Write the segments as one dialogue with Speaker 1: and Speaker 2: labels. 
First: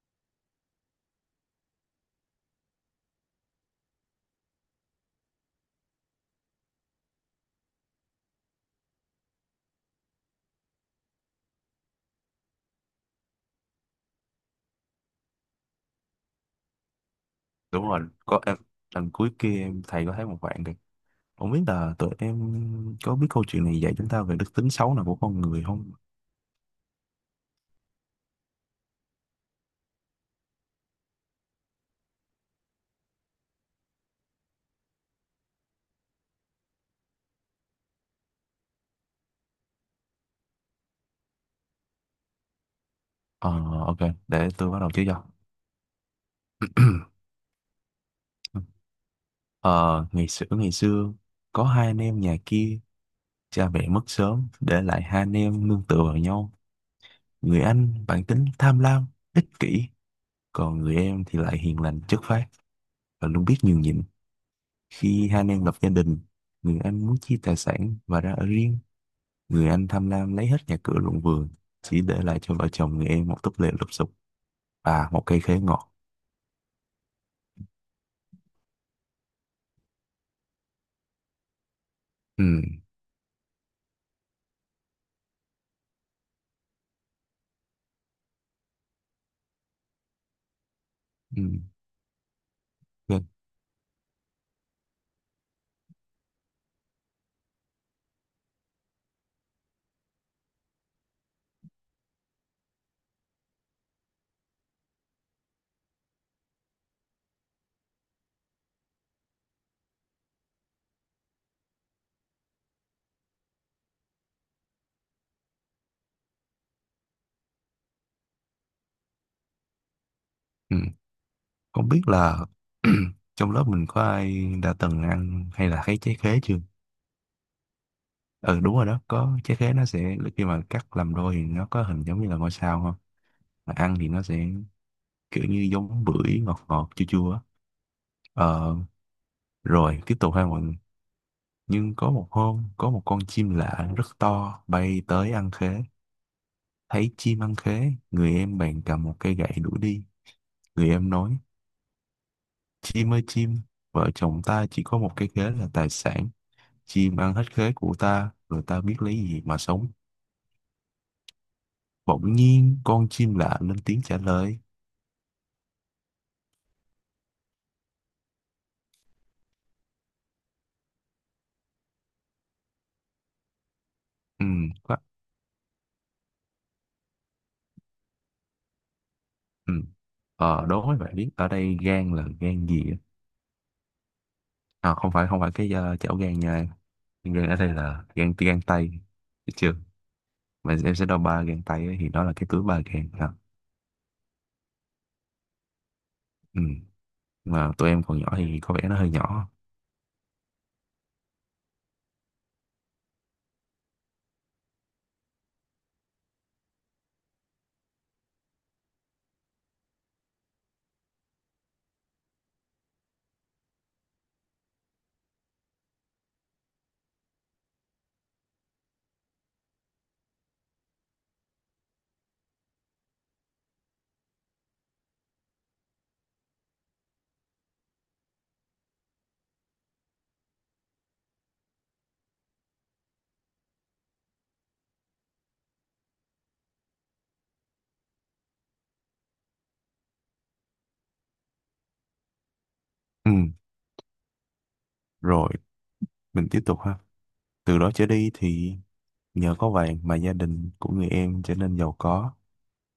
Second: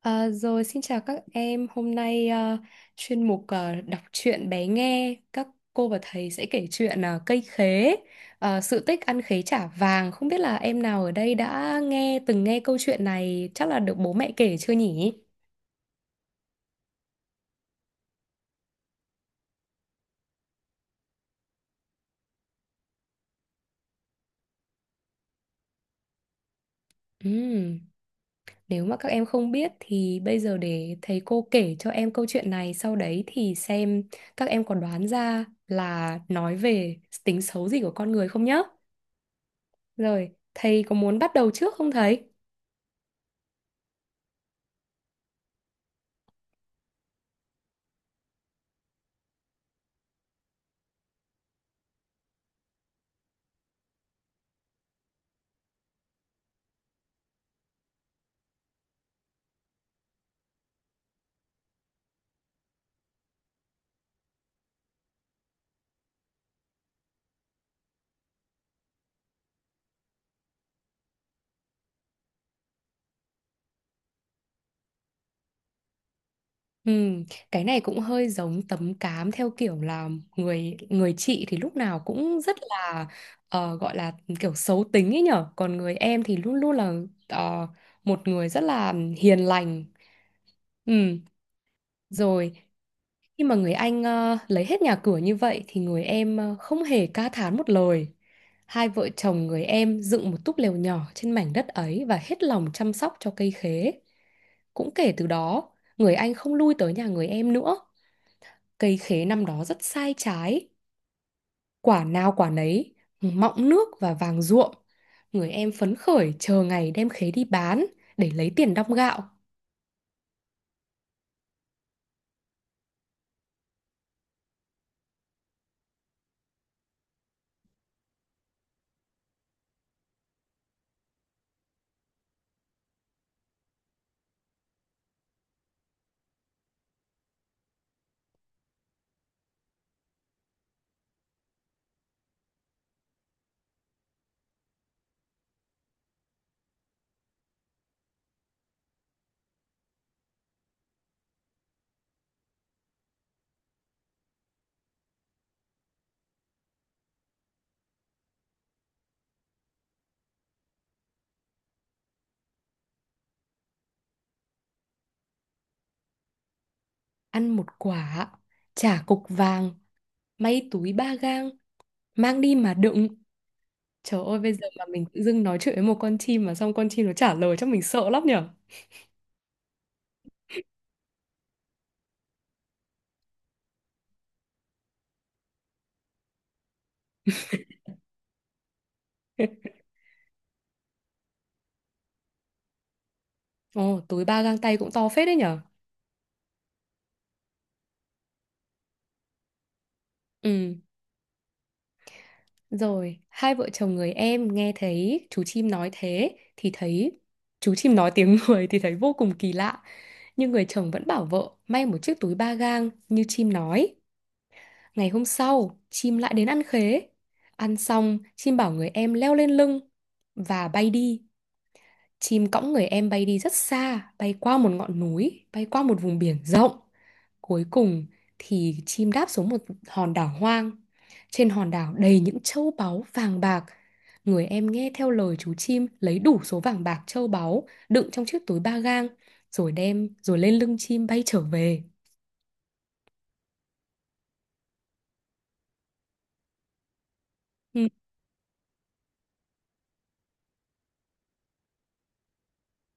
Speaker 1: À, rồi xin chào các em, hôm nay chuyên mục đọc truyện bé nghe các cô và thầy sẽ kể chuyện cây khế, sự tích ăn khế trả vàng. Không biết là em nào ở đây đã nghe từng nghe câu chuyện này chắc là được bố mẹ kể chưa nhỉ?
Speaker 2: Đúng rồi. Có em. Lần cuối kia em thầy có thấy một bạn kìa. Không biết là tụi em có biết câu chuyện này dạy chúng ta về đức tính xấu nào của con người không.
Speaker 1: Ừm, Nếu mà các em không biết thì bây giờ để thầy cô kể cho em câu chuyện này, sau đấy thì xem các em có đoán ra là nói về tính xấu gì của con người không nhá. Rồi, thầy có muốn bắt đầu trước không thầy?
Speaker 2: ờ OK, để tôi bắt đầu chứ cho. Ờ Ngày xưa ngày xưa có hai anh em nhà kia, cha mẹ mất sớm để lại hai anh em nương tựa vào nhau. Người anh bản tính tham lam, ích kỷ, còn người em thì lại hiền lành chất phác và luôn biết nhường nhịn. Khi hai anh em lập gia đình, người anh muốn chia tài sản và ra ở riêng. Người anh tham lam lấy hết nhà cửa ruộng vườn, chỉ để lại cho vợ chồng người em một túp lều lụp xụp và một cây khế ngọt.
Speaker 1: Ừ, cái này cũng hơi giống tấm cám theo kiểu là người người chị thì lúc nào cũng
Speaker 2: Ừ,
Speaker 1: rất là gọi là kiểu xấu tính ấy nhở, còn người em thì luôn luôn là ờ, một người rất là hiền lành ừ,
Speaker 2: ừ,
Speaker 1: Rồi,
Speaker 2: OK,
Speaker 1: khi mà người anh lấy hết nhà cửa như vậy thì người em không hề ca thán một lời. Hai vợ chồng người em dựng một túp lều nhỏ trên mảnh đất ấy và hết lòng chăm sóc cho cây khế. Cũng kể từ đó, người anh không lui tới nhà người em nữa. Cây khế năm đó rất sai trái, quả nào quả nấy, mọng nước và vàng ruộm. Người em phấn khởi chờ ngày đem khế đi bán để lấy tiền đong gạo.
Speaker 2: ừ. Không biết là trong lớp mình có ai đã từng ăn hay là thấy trái khế chưa? Ừ, đúng rồi đó, có trái khế nó sẽ khi mà cắt làm đôi thì nó có hình giống như là ngôi sao không? Mà ăn thì nó sẽ kiểu như giống bưởi, ngọt ngọt chua chua á. Ờ, rồi tiếp tục ha mọi người. Nhưng có một hôm, có một con chim lạ rất to bay tới ăn khế. Thấy chim ăn khế, người em bèn cầm một cây gậy đuổi đi. Người em nói, chim ơi chim, vợ chồng ta chỉ có một cây khế là tài sản. Chim ăn hết khế của ta, rồi ta biết lấy gì mà sống. Bỗng nhiên, con chim lạ lên tiếng trả lời.
Speaker 1: Ăn một quả, trả cục vàng, may túi 3 gang, mang đi mà đựng. Trời ơi,
Speaker 2: Ừ,
Speaker 1: bây giờ mà
Speaker 2: quá,
Speaker 1: mình tự dưng nói chuyện với một con chim mà xong con chim nó trả lời cho mình sợ lắm nhở.
Speaker 2: ừ. Ờ, đố mấy bạn biết, ở đây gan là gan gì á? À, không phải, không phải cái chảo gan nha. Gan ở đây là gan, gan tay. Được chưa? Mà em sẽ đo ba gan tay á, thì đó là cái túi ba gan. À,
Speaker 1: Ồ, túi 3 gang tay cũng to phết đấy nhở.
Speaker 2: ừ. Mà tụi em còn nhỏ thì có vẻ nó hơi nhỏ.
Speaker 1: Ừ. Rồi, hai vợ chồng người em nghe thấy chú chim nói thế thì thấy chú chim nói tiếng người thì thấy vô cùng kỳ lạ. Nhưng người chồng vẫn bảo vợ may một chiếc túi ba gang như chim nói. Ngày hôm sau, chim lại đến ăn khế. Ăn xong, chim bảo người em leo lên lưng và bay đi. Chim cõng người em bay đi rất xa, bay qua một ngọn núi, bay qua một vùng biển rộng. Cuối cùng thì chim đáp xuống một hòn đảo hoang. Trên hòn đảo đầy những châu báu vàng bạc. Người em nghe theo lời chú chim lấy đủ số vàng bạc châu báu đựng trong chiếc túi ba gang rồi đem rồi lên lưng chim bay trở về.
Speaker 2: Ừ. Rồi mình tiếp tục ha. Từ
Speaker 1: Ừ.
Speaker 2: đó trở đi thì nhờ có vàng mà gia đình của người em trở nên giàu có,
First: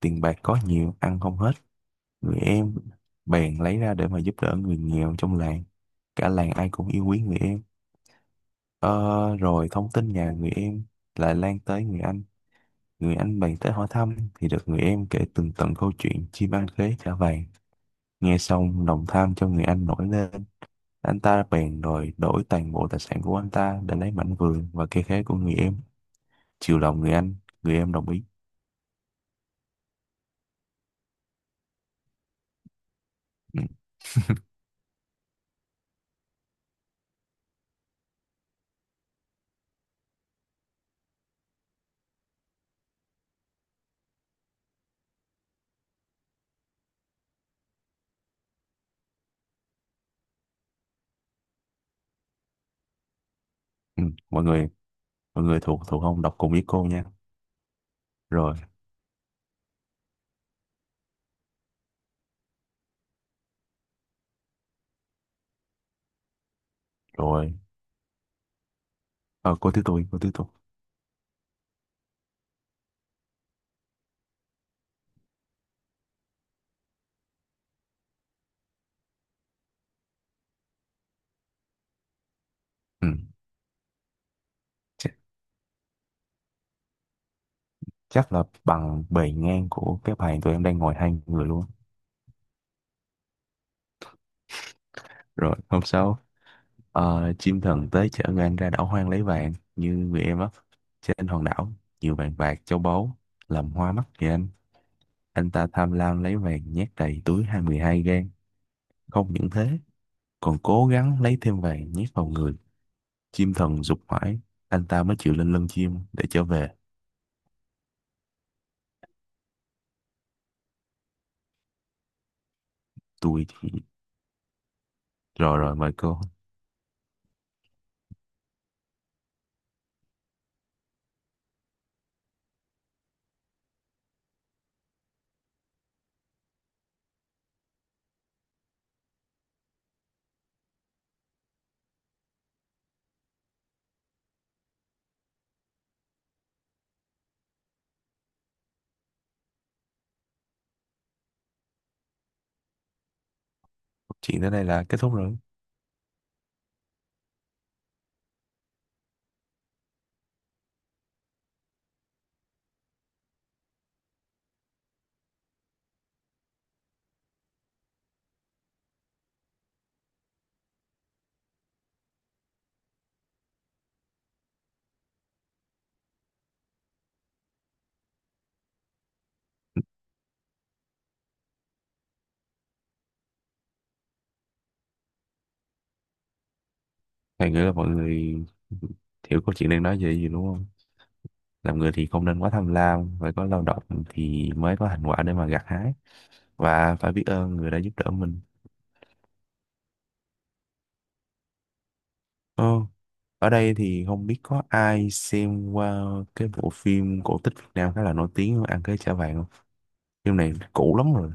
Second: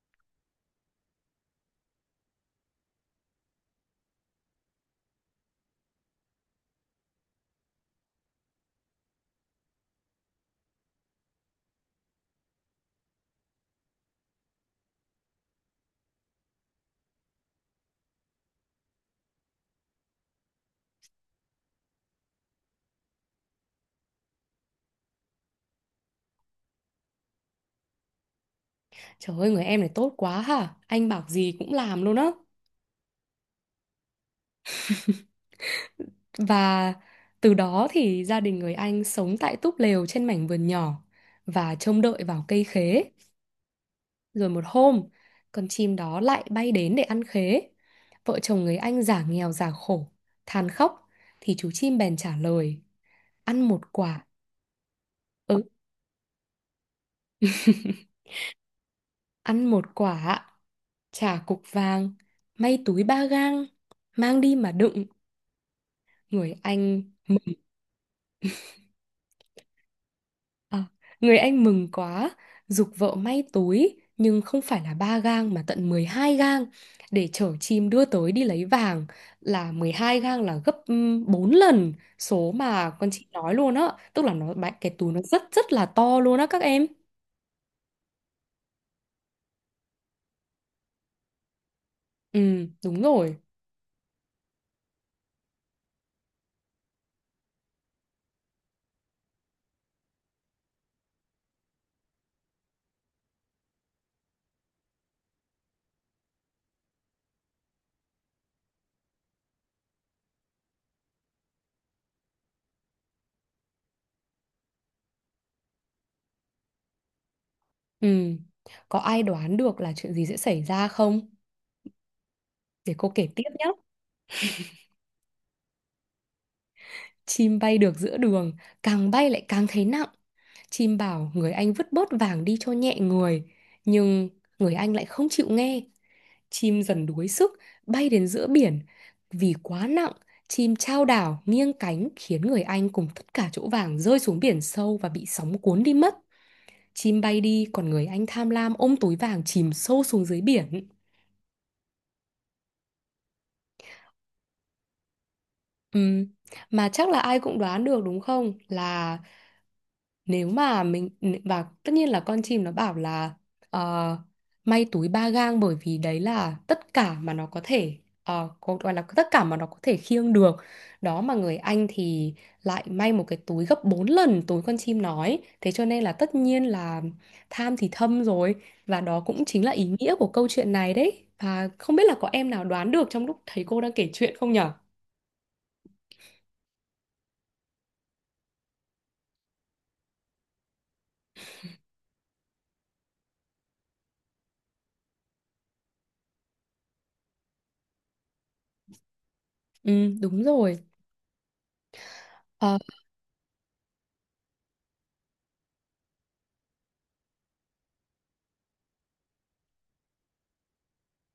Speaker 2: tiền bạc có nhiều, ăn không hết. Người em bèn lấy ra để mà giúp đỡ người nghèo trong làng. Cả làng ai cũng yêu quý người em. Ờ, rồi thông tin nhà người em lại lan tới người anh. Người anh bèn tới hỏi thăm thì được người em kể tường tận câu chuyện chim ăn khế trả vàng. Nghe xong lòng tham trong người anh nổi lên. Anh ta bèn đòi đổi toàn bộ tài sản của anh ta để lấy mảnh vườn và cây khế của người em. Chiều lòng người anh, người em đồng ý.
Speaker 1: Trời ơi, người em này tốt quá hả? Anh bảo gì cũng làm luôn á.
Speaker 2: Ừ.
Speaker 1: Và từ đó thì gia đình người anh sống tại túp lều trên mảnh vườn nhỏ và trông đợi vào cây khế. Rồi một hôm, con chim đó lại bay đến để ăn khế. Vợ chồng người anh giả nghèo giả khổ, than khóc, thì chú chim bèn trả lời. Ăn một
Speaker 2: Ừ.
Speaker 1: quả,
Speaker 2: Mọi người, mọi người
Speaker 1: ừ,
Speaker 2: thuộc thuộc không, đọc cùng với cô nha. Rồi,
Speaker 1: Ăn một quả, trả cục vàng, may túi ba gang, mang đi mà đựng. Người anh mừng
Speaker 2: rồi. Ờ, cô thứ tôi, cô thứ tôi.
Speaker 1: À, người anh mừng quá, giục vợ may tối, nhưng không phải là 3 gang mà tận 12 gang để chở chim đưa tới đi lấy vàng, là 12 gang là gấp 4 lần số mà
Speaker 2: Ừ.
Speaker 1: con chị nói luôn á, tức là nó bạn cái túi
Speaker 2: Chắc,
Speaker 1: nó rất rất là to luôn á các em.
Speaker 2: chắc là bằng bề ngang của cái bàn tụi em đang ngồi hai người luôn.
Speaker 1: Ừ, đúng rồi.
Speaker 2: Rồi hôm sau, chim thần tới chở người anh ra đảo hoang lấy vàng như người em á. Trên hòn đảo nhiều vàng bạc châu báu làm hoa mắt người anh. Anh ta tham lam lấy vàng nhét đầy túi 22 gang. Không những thế, còn cố gắng lấy thêm vàng nhét vào người. Chim thần giục mãi, anh ta mới chịu lên lưng chim để trở về.
Speaker 1: Ừ. Có ai đoán được là chuyện gì sẽ xảy ra không? Để cô kể tiếp
Speaker 2: Tôi
Speaker 1: nhé.
Speaker 2: thì rồi, rồi mời cô.
Speaker 1: Chim bay được giữa đường, càng bay lại càng thấy nặng. Chim bảo người anh vứt bớt vàng đi cho nhẹ người, nhưng người anh lại không chịu nghe. Chim dần đuối sức, bay đến giữa biển. Vì quá nặng, chim chao đảo nghiêng cánh khiến người anh cùng tất cả chỗ vàng rơi xuống biển sâu và bị sóng cuốn đi mất. Chim bay đi, còn người anh tham lam ôm túi vàng chìm sâu xuống dưới biển.
Speaker 2: Câu chuyện tới đây là kết thúc rồi.
Speaker 1: Ừm, Mà chắc là ai cũng đoán được đúng không? Là nếu mà mình, và tất nhiên là con chim nó bảo là ờ, may túi ba gang bởi vì đấy là tất cả mà nó có thể có gọi là tất cả mà nó có thể khiêng được. Đó, mà người anh thì lại may một cái túi gấp 4 lần túi con chim nói. Thế cho nên là tất nhiên là tham thì thâm rồi, và đó cũng chính là ý nghĩa của câu chuyện này đấy. Và không biết là có em nào đoán được trong lúc thấy cô đang kể chuyện không nhở?
Speaker 2: Thầy nghĩ là mọi người hiểu câu chuyện đang nói về gì đúng không. Làm người thì không nên quá tham lam, phải có lao động thì mới có thành quả để mà gặt hái, và phải biết ơn người đã giúp đỡ mình.
Speaker 1: Ừ, đúng rồi. Ờ,
Speaker 2: Ồ, ở đây thì không biết có ai xem qua cái bộ phim cổ tích Việt Nam khá là nổi tiếng Ăn Cái Chả Vàng không. Phim này cũ lắm rồi,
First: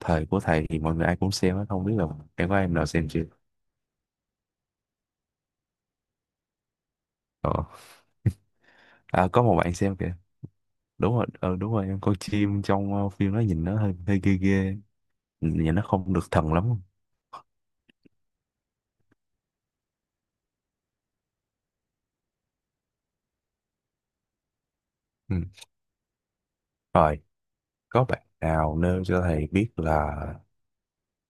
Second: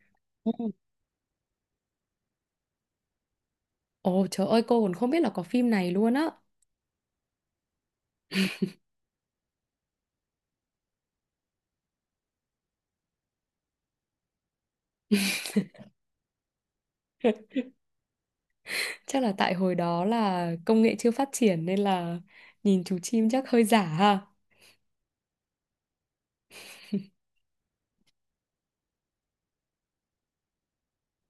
Speaker 2: thời của
Speaker 1: ừ.
Speaker 2: thầy thì mọi người ai cũng xem á, không biết là em có em nào xem chưa.
Speaker 1: Ồ trời ơi, cô còn không biết là có phim này luôn á.
Speaker 2: Ờ. À, có một bạn xem kìa. Đúng rồi, đúng rồi, em coi chim trong phim nó nhìn nó hơi hơi ghê ghê, nhìn nó không được thần lắm.
Speaker 1: Chắc là tại hồi đó là công nghệ chưa phát triển nên là nhìn chú chim chắc hơi giả ha.
Speaker 2: Ừ. Rồi có bạn nào nêu cho thầy biết là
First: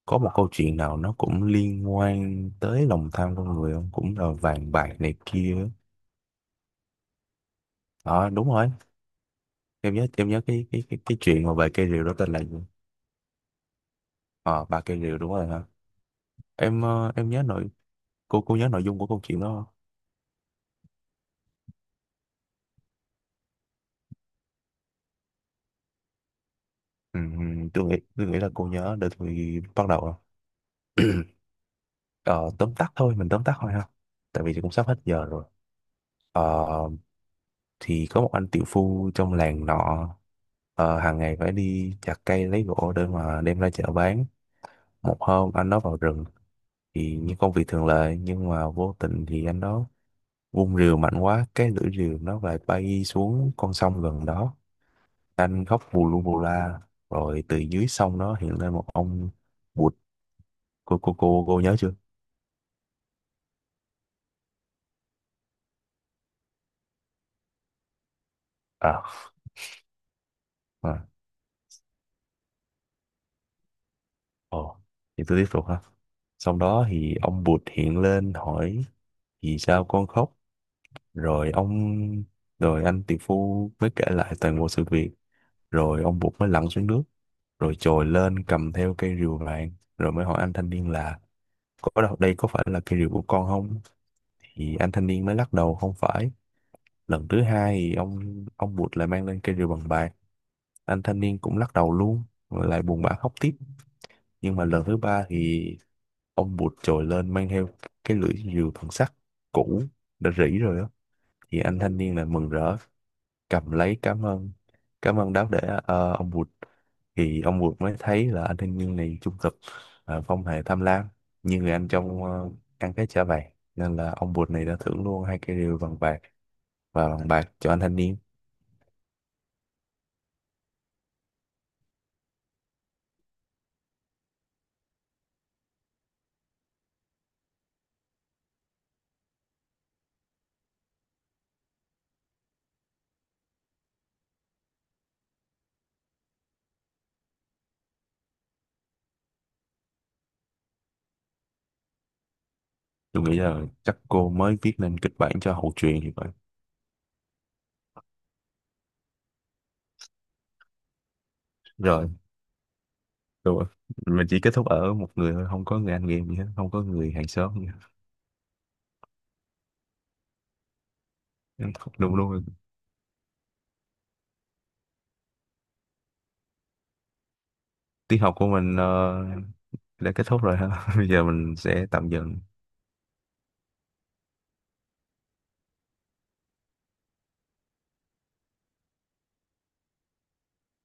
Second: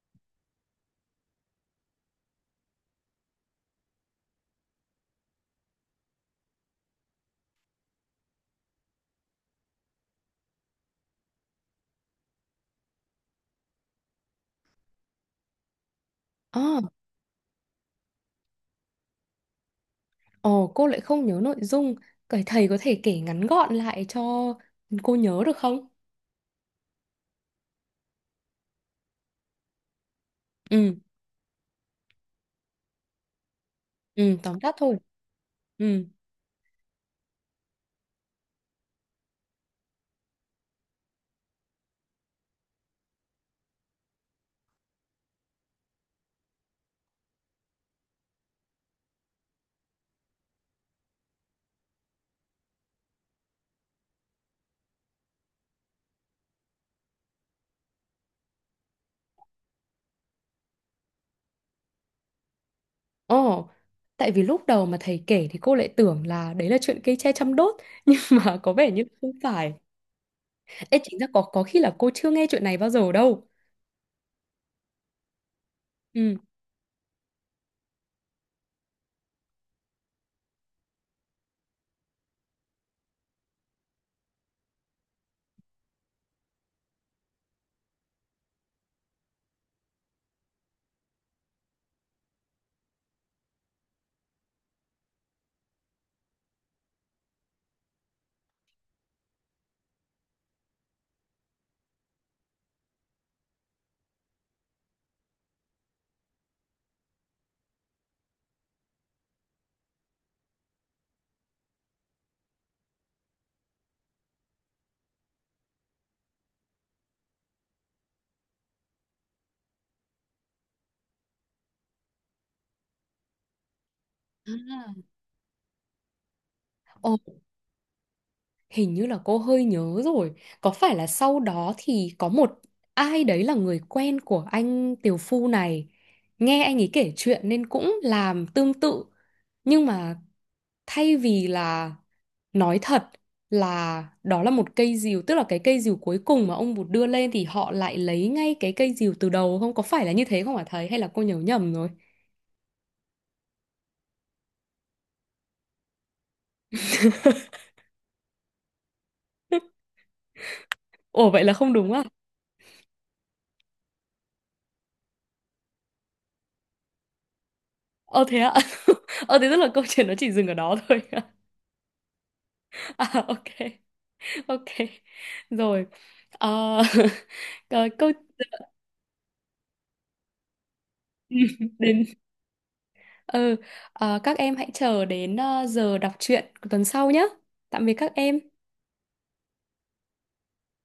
Speaker 2: có một câu chuyện nào nó cũng liên quan tới lòng tham con người không, cũng là vàng bạc này kia á. Ờ đúng rồi, em nhớ cái cái chuyện mà về cây rìu đó tên là gì. Ờ ba cây rìu đúng rồi hả.
Speaker 1: À,
Speaker 2: Em ờ, em nhớ nội Cô nhớ nội dung của câu chuyện đó không?
Speaker 1: ồ cô lại không nhớ nội dung. Cái thầy có thể kể ngắn gọn lại cho cô nhớ được không?
Speaker 2: Ừ, tôi nghĩ là cô nhớ để tôi bắt đầu.
Speaker 1: Ừ,
Speaker 2: Ờ, tóm tắt thôi, mình tóm tắt thôi ha.
Speaker 1: ừ,
Speaker 2: Tại vì
Speaker 1: tóm
Speaker 2: cũng
Speaker 1: tắt
Speaker 2: sắp hết
Speaker 1: thôi.
Speaker 2: giờ rồi.
Speaker 1: Ừ.
Speaker 2: Ờ, thì có một anh tiểu phu trong làng nọ, hàng ngày phải đi chặt cây lấy gỗ để mà đem ra chợ bán. Một hôm anh đó vào rừng thì như công việc thường lệ, nhưng mà vô tình thì anh đó vung rìu mạnh quá, cái lưỡi rìu nó lại bay xuống con sông gần đó. Anh khóc bù lu bù la, rồi từ dưới sông đó hiện lên một ông bụt. Cô nhớ chưa?
Speaker 1: Ồ, tại vì lúc đầu mà thầy kể thì cô lại tưởng là đấy là chuyện cây tre chăm đốt nhưng mà có vẻ
Speaker 2: À,
Speaker 1: như không phải. Ê,
Speaker 2: à.
Speaker 1: chính ra có khi là cô chưa nghe chuyện này bao giờ đâu.
Speaker 2: Ồ, thì tôi tiếp tục ha.
Speaker 1: Ừ.
Speaker 2: Xong đó thì ông bụt hiện lên hỏi vì sao con khóc. Rồi ông, Rồi anh tỷ phu mới kể lại toàn bộ sự việc. Rồi ông bụt mới lặn xuống nước. Rồi trồi lên cầm theo cây rìu vàng. Rồi mới hỏi anh thanh niên là có đâu đây có phải là cây rìu của con không? Thì anh thanh niên mới lắc đầu không phải. Lần thứ hai thì ông bụt lại mang lên cây rìu bằng bạc. Anh thanh niên cũng lắc đầu luôn. Rồi lại buồn bã khóc tiếp. Nhưng mà lần thứ ba thì ông bụt trồi lên mang theo cái lưỡi rìu bằng sắt cũ đã rỉ rồi á. Thì anh thanh niên là mừng rỡ, cầm lấy cảm ơn. Cảm ơn đáo để ông bụt. Thì ông bụt mới thấy là anh thanh niên này trung thực, không hề tham lam như người anh trong ăn cái chả vàng. Nên là ông bụt này đã thưởng luôn hai cái rìu bằng bạc và bằng bạc cho anh thanh niên.
Speaker 1: Hình như là cô hơi nhớ rồi. Có phải là sau đó thì có một ai đấy là người quen của anh Tiều Phu này. Nghe anh ấy kể chuyện nên cũng làm tương tự. Nhưng mà thay vì là nói thật là đó là một cây dìu, tức là cái cây dìu cuối cùng mà ông Bụt đưa lên, thì họ lại lấy ngay cái cây dìu từ đầu không? Có phải là như thế không hả thầy? Hay là cô nhớ nhầm rồi?
Speaker 2: Tôi nghĩ là chắc cô mới viết nên kịch bản cho hậu truyện thì phải.
Speaker 1: Ồ, vậy là không đúng à?
Speaker 2: Rồi, rồi. Mình chỉ kết thúc ở một người thôi, không có người anh em gì hết, không có người hàng xóm gì hết.
Speaker 1: Ờ, thế ạ. Ờ, thế tức là câu chuyện nó chỉ dừng ở đó thôi.
Speaker 2: Đúng luôn.
Speaker 1: À, ok. Ok. Rồi. Ờ, ờ, câu
Speaker 2: Tiết học của mình đã kết thúc rồi ha. Bây giờ mình sẽ
Speaker 1: đến
Speaker 2: tạm dừng
Speaker 1: ừ, các em hãy chờ đến giờ đọc truyện của tuần sau nhé. Tạm biệt các em.